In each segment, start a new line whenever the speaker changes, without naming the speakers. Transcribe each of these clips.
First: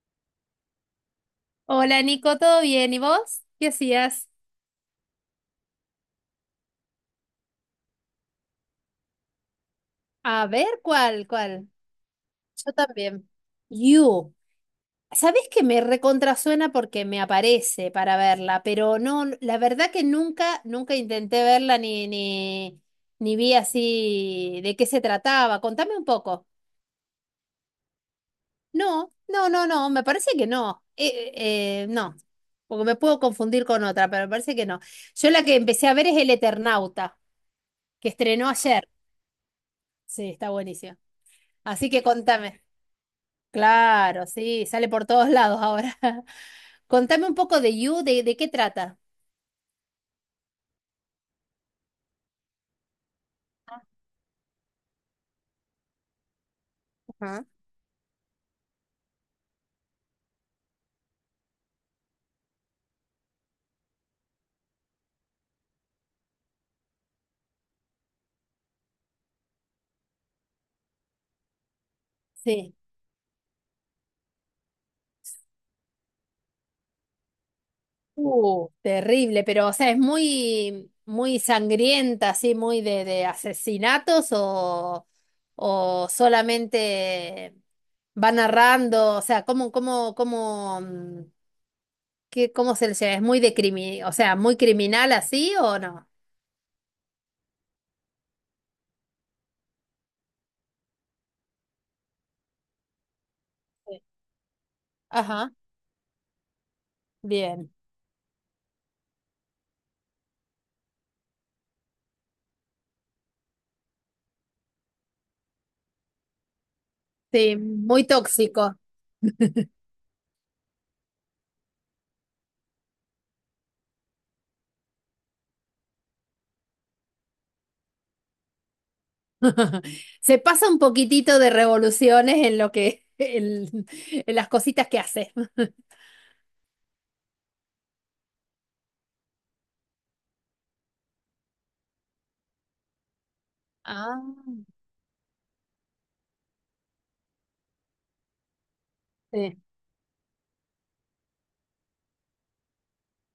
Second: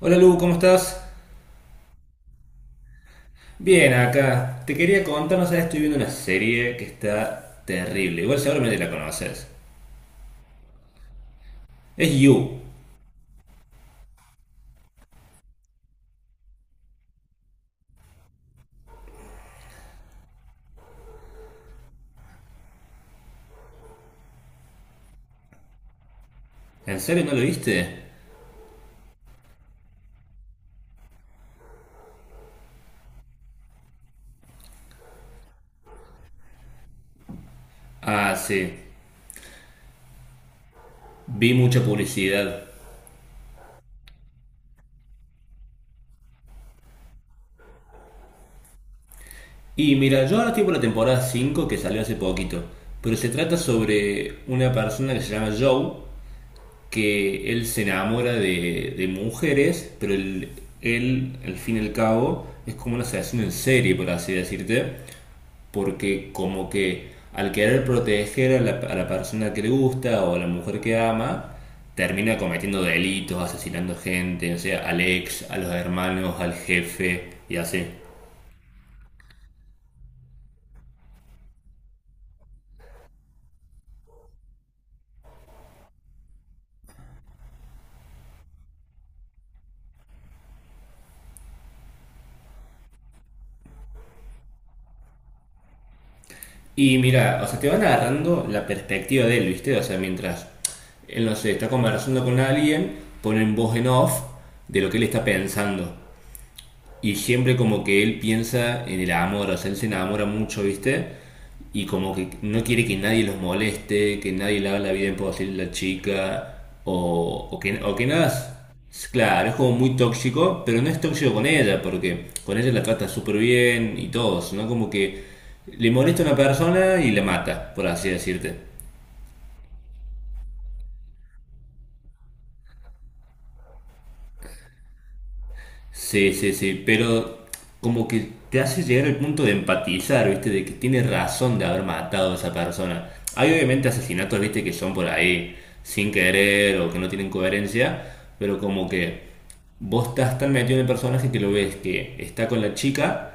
Hola Lu, ¿cómo estás?
Hola Nico, ¿todo bien? ¿Y vos? ¿Qué
Bien,
hacías?
acá. Te quería contar, no sabes, estoy viendo una serie que está terrible. Igual seguramente la conoces.
A ver, ¿cuál? ¿Cuál?
Es You.
Yo también. You. ¿Sabés que me recontrasuena porque me aparece para verla? Pero no, la verdad que nunca intenté verla ni vi así de qué se trataba. Contame un poco.
¿En serio no lo viste?
No, no, no, no, me parece que no. No, porque me puedo confundir con otra, pero me parece que no. Yo la que empecé a ver es El Eternauta, que
Ah,
estrenó
sí.
ayer. Sí, está buenísima.
Vi mucha
Así que
publicidad.
contame. Claro, sí, sale por todos lados ahora. Contame un poco de You, de qué trata.
Y mira, yo ahora estoy por la temporada 5 que salió hace poquito. Pero se trata sobre una persona que se llama Joe,
Ajá.
que él se enamora de mujeres, pero él, al fin y al cabo, es como un asesino en serie, por así decirte. Porque como que al querer proteger a la persona que le gusta o a la mujer que ama, termina
Sí.
cometiendo delitos, asesinando gente, o sea, al ex, a los hermanos, al jefe y así.
Terrible, pero o sea, es muy, muy sangrienta, así, muy de asesinatos o solamente va narrando, o sea, cómo se le llama, es muy de crimi, o sea, muy criminal así o no.
Y mira, o sea, te van agarrando la perspectiva de él, ¿viste? O sea, mientras él, no sé, está conversando con alguien, ponen voz en
Sí.
off de lo que él está
Ajá,
pensando. Y siempre
bien.
como que él piensa en el amor, o sea, él se enamora mucho, ¿viste? Y como que no quiere que nadie los moleste, que nadie le haga la vida imposible a la chica, o,
Sí,
o que, o que
muy
nada.
tóxico.
Claro, es como muy tóxico, pero no es tóxico con ella, porque con ella la trata súper bien y todo, ¿no? Como que le molesta a una persona y la mata, por así decirte.
Se pasa un poquitito de revoluciones en lo en las cositas que hace.
Sí, sí, sí, pero como que te hace llegar al punto de empatizar, ¿viste? De que tiene razón de haber matado a esa persona. Hay obviamente
Ah,
asesinatos, ¿viste? Que son por ahí sin querer o que no tienen coherencia, pero como que
sí.
vos estás tan metido en el personaje que lo ves que está con la chica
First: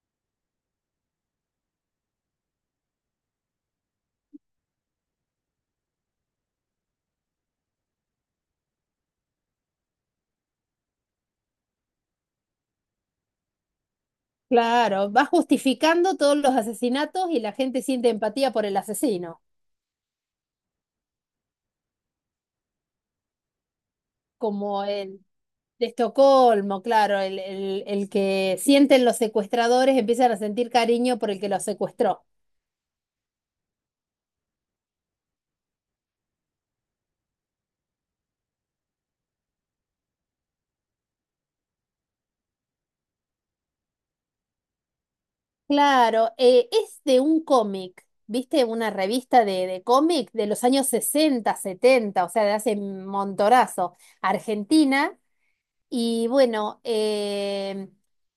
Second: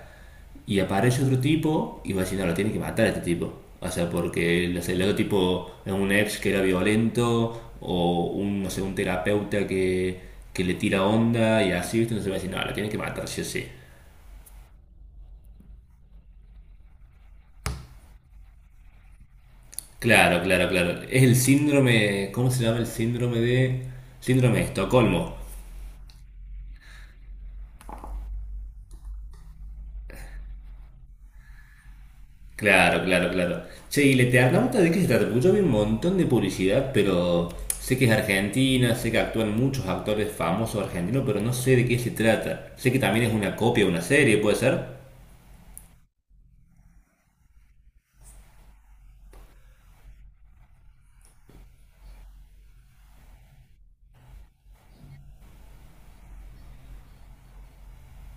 y aparece otro tipo y va a decir, no, lo tiene que matar a este tipo. O sea, porque no el otro tipo es un ex que era violento o un, no sé, un terapeuta que le tira onda y así, ¿viste? Entonces va a decir, no, lo tiene que matar, sí o sí.
Claro, va justificando todos los asesinatos y la gente siente empatía por el asesino,
Claro, claro, claro. Es el síndrome, ¿cómo se llama el síndrome de... Síndrome de
como el
Estocolmo.
de Estocolmo, claro, el que sienten los secuestradores empiezan a sentir cariño por el que los secuestró.
Claro, claro, claro. Che, y le Lete Arnauta, ¿de qué se trata? Porque yo vi un montón de publicidad, pero sé que es argentina, sé que actúan muchos actores famosos argentinos, pero no sé de qué se trata. Sé que también es una copia de una serie, ¿puede ser?
Claro, es de un cómic, ¿viste? Una revista de cómic de los años 60 70, o sea, de hace montorazo, Argentina. Y bueno,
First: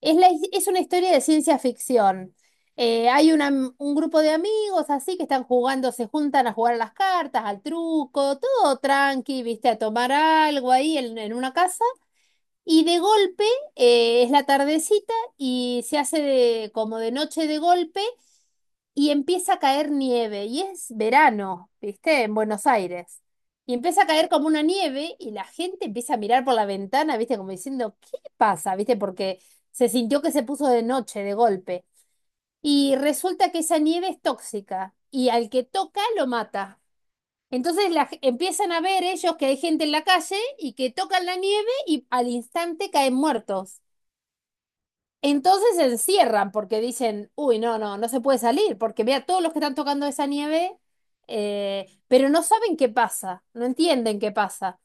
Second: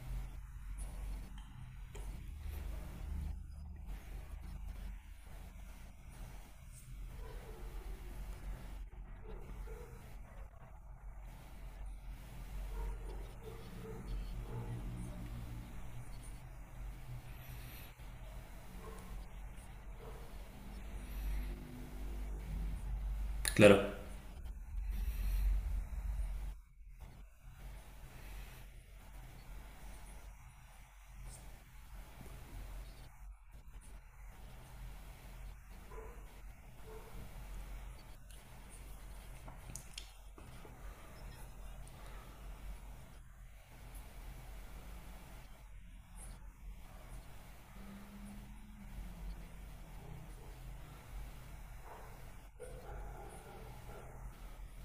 es, es una historia de ciencia ficción. Eh, hay una- un grupo de amigos así que están jugando, se juntan a jugar a las cartas, al truco, todo tranqui, ¿viste? A tomar algo ahí en una casa. Y de golpe, es la tardecita y como de noche de golpe y empieza a caer nieve, y es verano, ¿viste? En Buenos Aires. Y
Claro,
empieza a caer como una nieve y la gente empieza a mirar por la ventana, ¿viste? Como diciendo, ¿qué pasa? ¿Viste? Porque se sintió que se puso de noche, de golpe. Y resulta que esa nieve es tóxica y al que toca lo mata. Entonces empiezan a ver ellos que hay gente en la calle y que tocan la nieve y al instante caen muertos. Entonces se encierran porque dicen, uy, no, no, no se puede salir, porque vea todos los que están tocando esa nieve, pero no saben qué pasa, no entienden qué pasa.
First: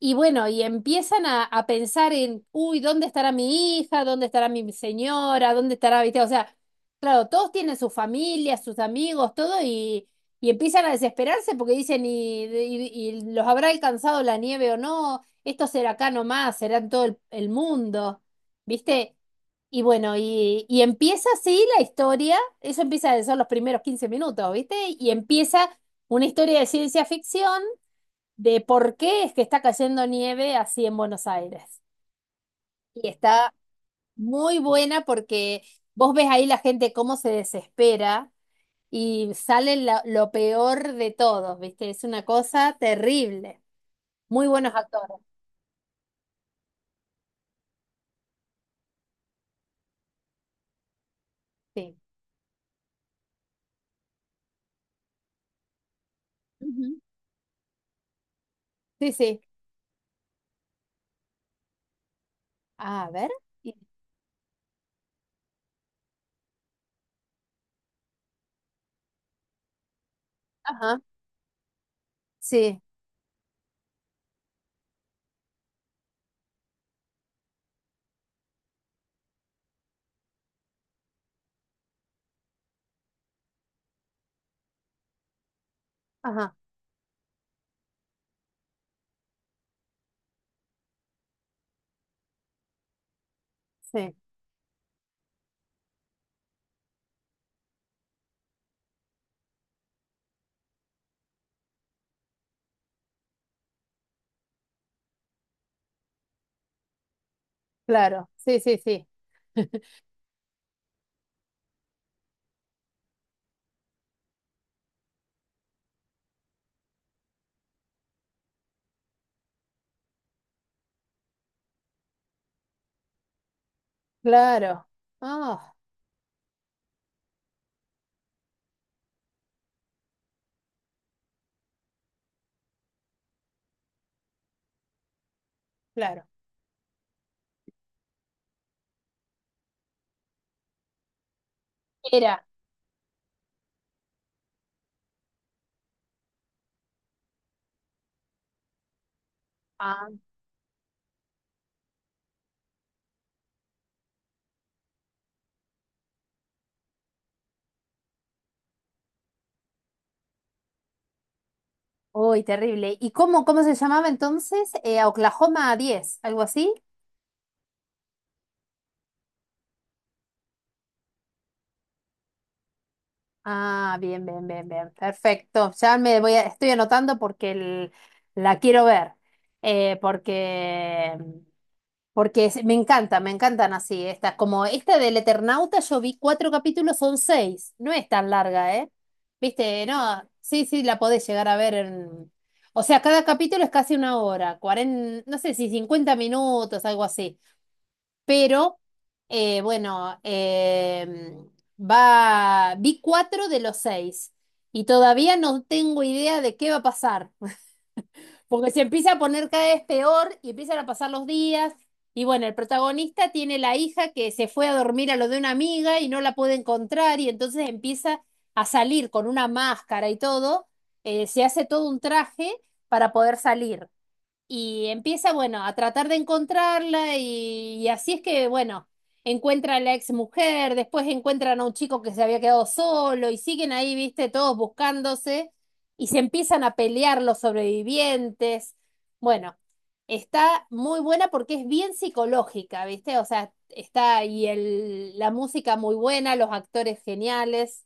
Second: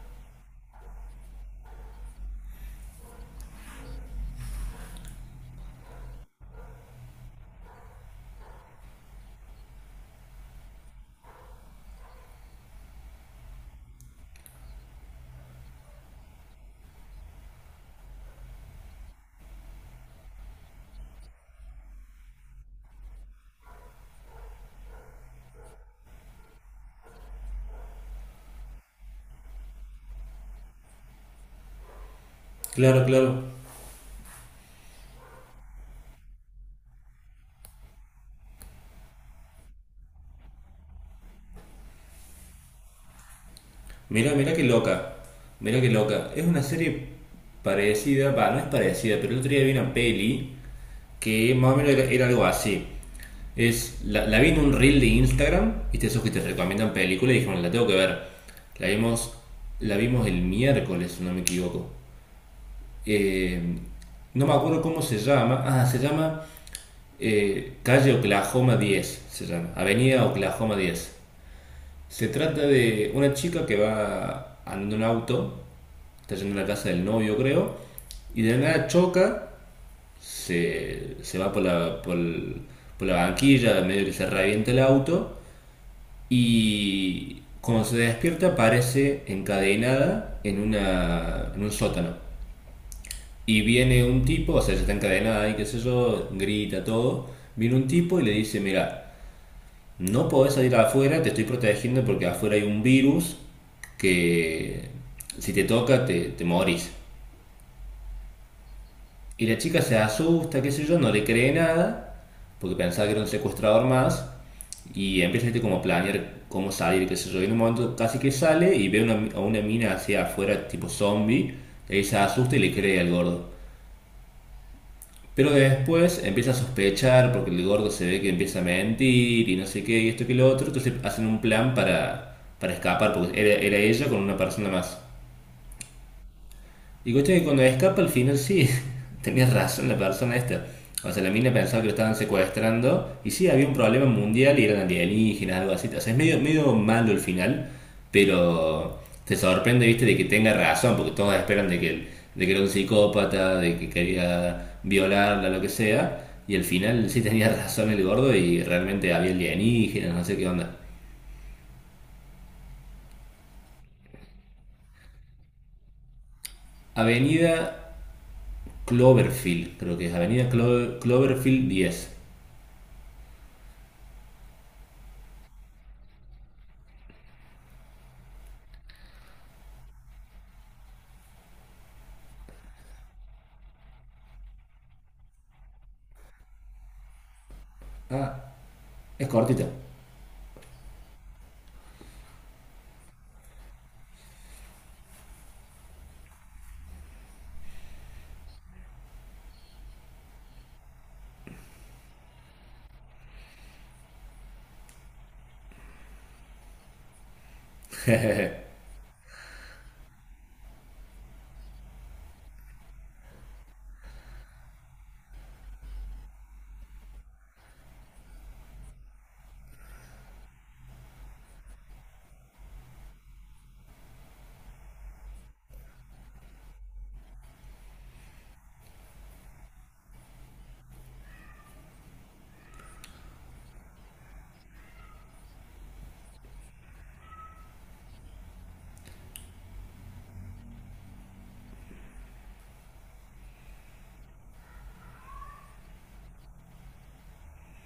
Y bueno, y empiezan a pensar en, uy, ¿dónde estará mi hija? ¿Dónde estará mi señora? ¿Dónde estará, viste? O sea, claro, todos tienen su familia, sus amigos, todo, y empiezan a desesperarse porque dicen, ¿y los habrá alcanzado la nieve o no? ¿Esto será acá nomás, será en todo el mundo, ¿viste? Y bueno, y empieza así la historia, eso empieza a ser los primeros 15 minutos, ¿viste? Y empieza una historia de ciencia ficción de por qué es que está cayendo nieve así en Buenos Aires.
claro,
Y
claro.
está muy buena porque vos ves ahí la gente cómo se desespera y lo peor de todos, ¿viste? Es una cosa terrible.
Mira,
Muy
mira qué
buenos
loca.
actores,
Mira qué loca. Es una serie parecida, va, no es parecida, pero el otro día vi una peli que más o menos
sí.
era, era algo así. Es, la vi en un reel de Instagram, viste esos que te recomiendan
Ujú.
películas y dijeron, la tengo que ver. La
Sí,
vimos,
sí.
la vimos el miércoles, si no me equivoco.
A ver.
Eh,
y-
no me acuerdo cómo se llama. Ah, se llama Calle Oklahoma 10 se llama. Avenida Oklahoma
Ajá.
diez Se trata
Sí.
de una chica que va andando en un auto, está yendo a la casa del novio, creo, y de la nada choca, se va por la, por la banquilla, medio que se revienta el auto.
Ajá.
Y cuando se despierta aparece encadenada en, una, en un sótano. Y viene
Sí.
un tipo, o sea, ya está encadenada y qué sé yo, grita todo. Viene un tipo y le dice, mira, no podés salir afuera, te estoy protegiendo porque afuera hay un virus que si te toca te morís.
Claro. Sí, sí, sí.
Y la chica se asusta, qué sé yo, no le cree nada, porque pensaba que era un secuestrador más, y empieza este, como a planear cómo salir, qué sé yo. Y en un momento casi que sale y ve una- a una mina hacia afuera, tipo zombie, y ahí se asusta y le cree al gordo.
Claro.
Pero
Ah,
después empieza a sospechar porque el gordo se ve que empieza a mentir y no sé qué, y esto que lo otro, entonces hacen un plan para escapar, porque era ella con una persona más.
claro.
Y coche que cuando escapa al final sí, tenía razón la persona esta. O sea, la mina pensaba que lo estaban
Era.
secuestrando y sí, había un problema mundial y eran alienígenas, algo así. O sea, es medio, medio malo el final, pero te sorprende, viste,
Ah,
de que tenga razón, porque todos esperan de que era un psicópata, de que quería violarla, lo que sea. Y al final sí tenía razón el gordo y realmente había alienígenas, no sé qué onda.
uy, terrible. ¿Y cómo, cómo se llamaba entonces? Oklahoma 10 algo así.
Avenida Cloverfield, creo que es Avenida Cloverfield 10.
Ah, bien, bien, bien, bien. Perfecto. Estoy anotando porque la quiero ver. Eh, porque porque me encanta, me encantan así estas. Como esta del Eternauta, yo vi cuatro capítulos, son seis. No es tan
Ah,
larga, ¿eh?
es cortita.
Viste, no, sí, sí, la podés llegar a ver en... O sea, cada capítulo es casi una hora, no sé si 50 minutos, algo así. Pero bueno, vi cuatro de los seis y todavía no tengo idea de qué va a pasar, porque se empieza a poner cada vez peor y empiezan a pasar los días. Y bueno, el protagonista tiene la hija que se fue a dormir a lo de una amiga y no la puede encontrar y entonces empieza a salir con una máscara y todo, se hace todo un traje para poder salir. Y empieza, bueno, a tratar de encontrarla y así es que, bueno, encuentra a la ex mujer, después encuentran a un chico que se había quedado solo y siguen ahí, viste, todos buscándose y se empiezan a pelear los sobrevivientes. Bueno, está muy buena porque es bien psicológica, viste, o sea, está y la música muy buena, los actores geniales.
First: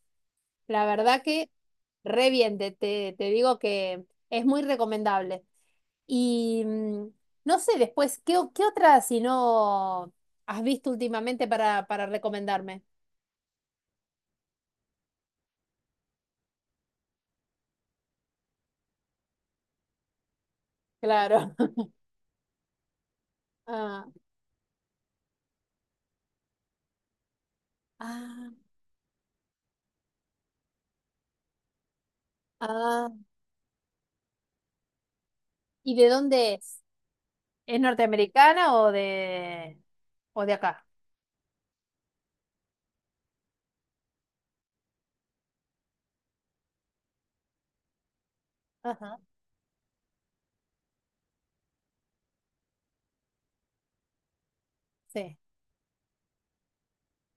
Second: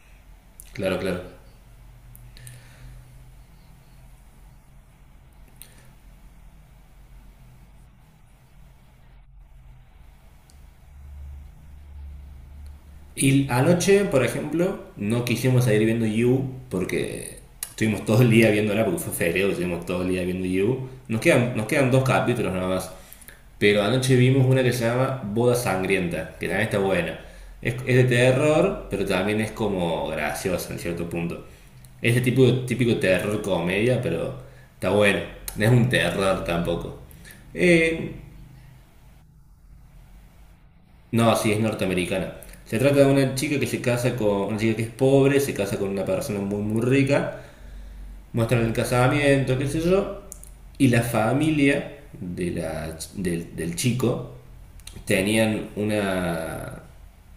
La
Claro, claro.
verdad que re bien, te digo que es muy recomendable. Y no sé después, ¿qué otra si no has visto últimamente para recomendarme?
Y anoche, por ejemplo, no quisimos seguir viendo You porque estuvimos todo el día viéndola, porque fue febrero, estuvimos todo el día viendo You. Nos quedan,
Claro.
nos quedan dos capítulos nada más. Pero
Ah,
anoche vimos una que se llama Boda Sangrienta, que también está buena. Es de
ah,
terror, pero también es como graciosa en cierto punto. Es de tipo, típico
ah.
terror comedia, pero está bueno. No es un
¿Y de
terror
dónde es?
tampoco.
¿Es
Eh,
norteamericana o de acá?
No, sí, es norteamericana. Se trata de una chica que se casa con una chica que es pobre, se casa con una persona muy muy rica, muestran el
Ajá,
casamiento, qué sé yo, y la familia de del chico
sí.
tenían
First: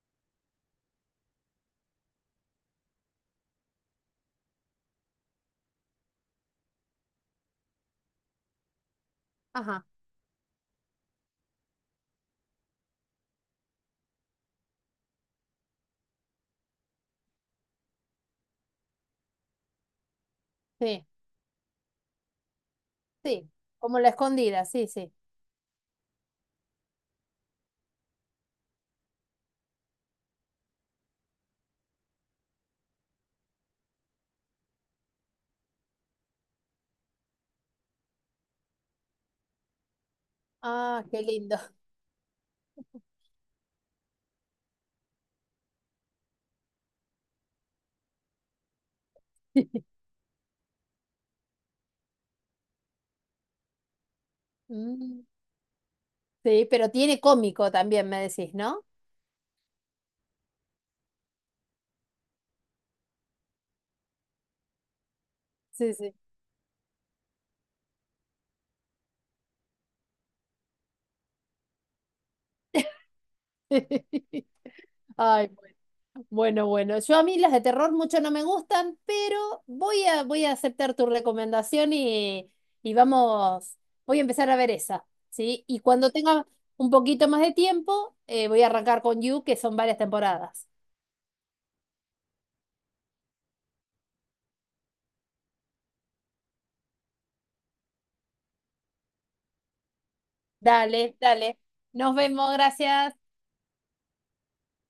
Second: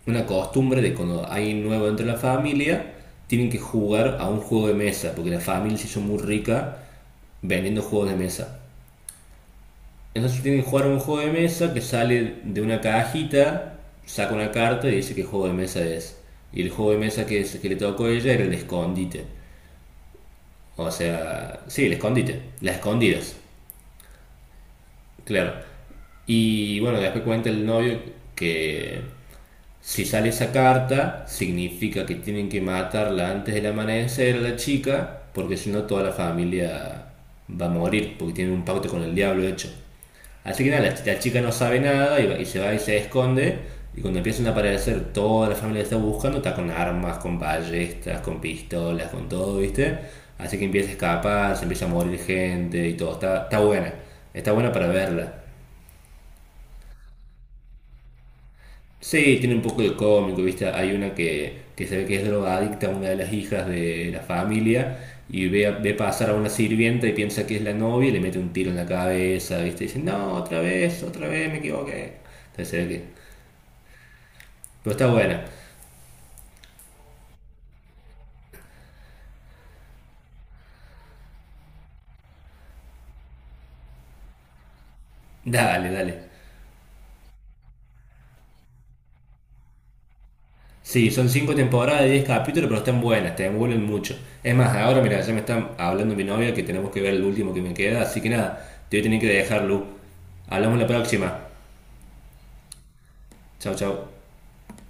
una costumbre de cuando hay un nuevo entre la familia, tienen que jugar a un juego de mesa, porque la familia se hizo muy rica vendiendo juegos de mesa.
Ajá,
Entonces tienen que jugar un juego de mesa que sale de una cajita, saca una carta y dice qué juego de mesa es. Y el juego de mesa que, es- que le tocó a ella era el escondite. O
sí,
sea, sí, el escondite, las escondidas,
sí. Como la escondida, sí, sí.
claro. Y bueno, después cuenta el novio que si sale esa carta, significa que tienen que matarla antes del amanecer a la chica, porque si no toda la familia va a morir, porque tiene un pacto con el diablo hecho. Así que nada, la,
Ah,
la
qué
chica no
lindo.
sabe nada y, y se va y se esconde. Y cuando empiezan a aparecer toda la familia que está buscando, está con armas, con ballestas, con pistolas, con todo, ¿viste? Así que empieza a escapar, se empieza a morir gente y todo. Está, está buena para
Mm,
verla.
sí, pero tiene cómico también, me decís, ¿no?
Sí, tiene un poco de cómico, ¿viste? Hay una que se ve que es drogadicta, una de las hijas de la familia, y ve,
Sí,
ve
sí.
pasar a una sirvienta y piensa que es la novia y le mete un tiro en la cabeza, ¿viste? Y dice, no, otra vez, me equivoqué. Entonces se ve que... Pero está buena.
Ay, bueno, bueno, bueno. Yo a mí las de terror mucho no me gustan, pero voy a aceptar tu recomendación y vamos, voy a empezar a ver esa, ¿sí? Y
Dale,
cuando
dale.
tenga un poquito más de tiempo, voy a arrancar con You, que son varias temporadas.
Sí, son cinco temporadas de 10 capítulos, pero están buenas, te envuelven mucho. Es más, ahora, mira, ya me está hablando mi novia que tenemos que ver el último que me queda, así que nada, te voy a tener que dejarlo. Hablamos la
Dale,
próxima.
dale. Nos vemos, gracias.
Chao, chao.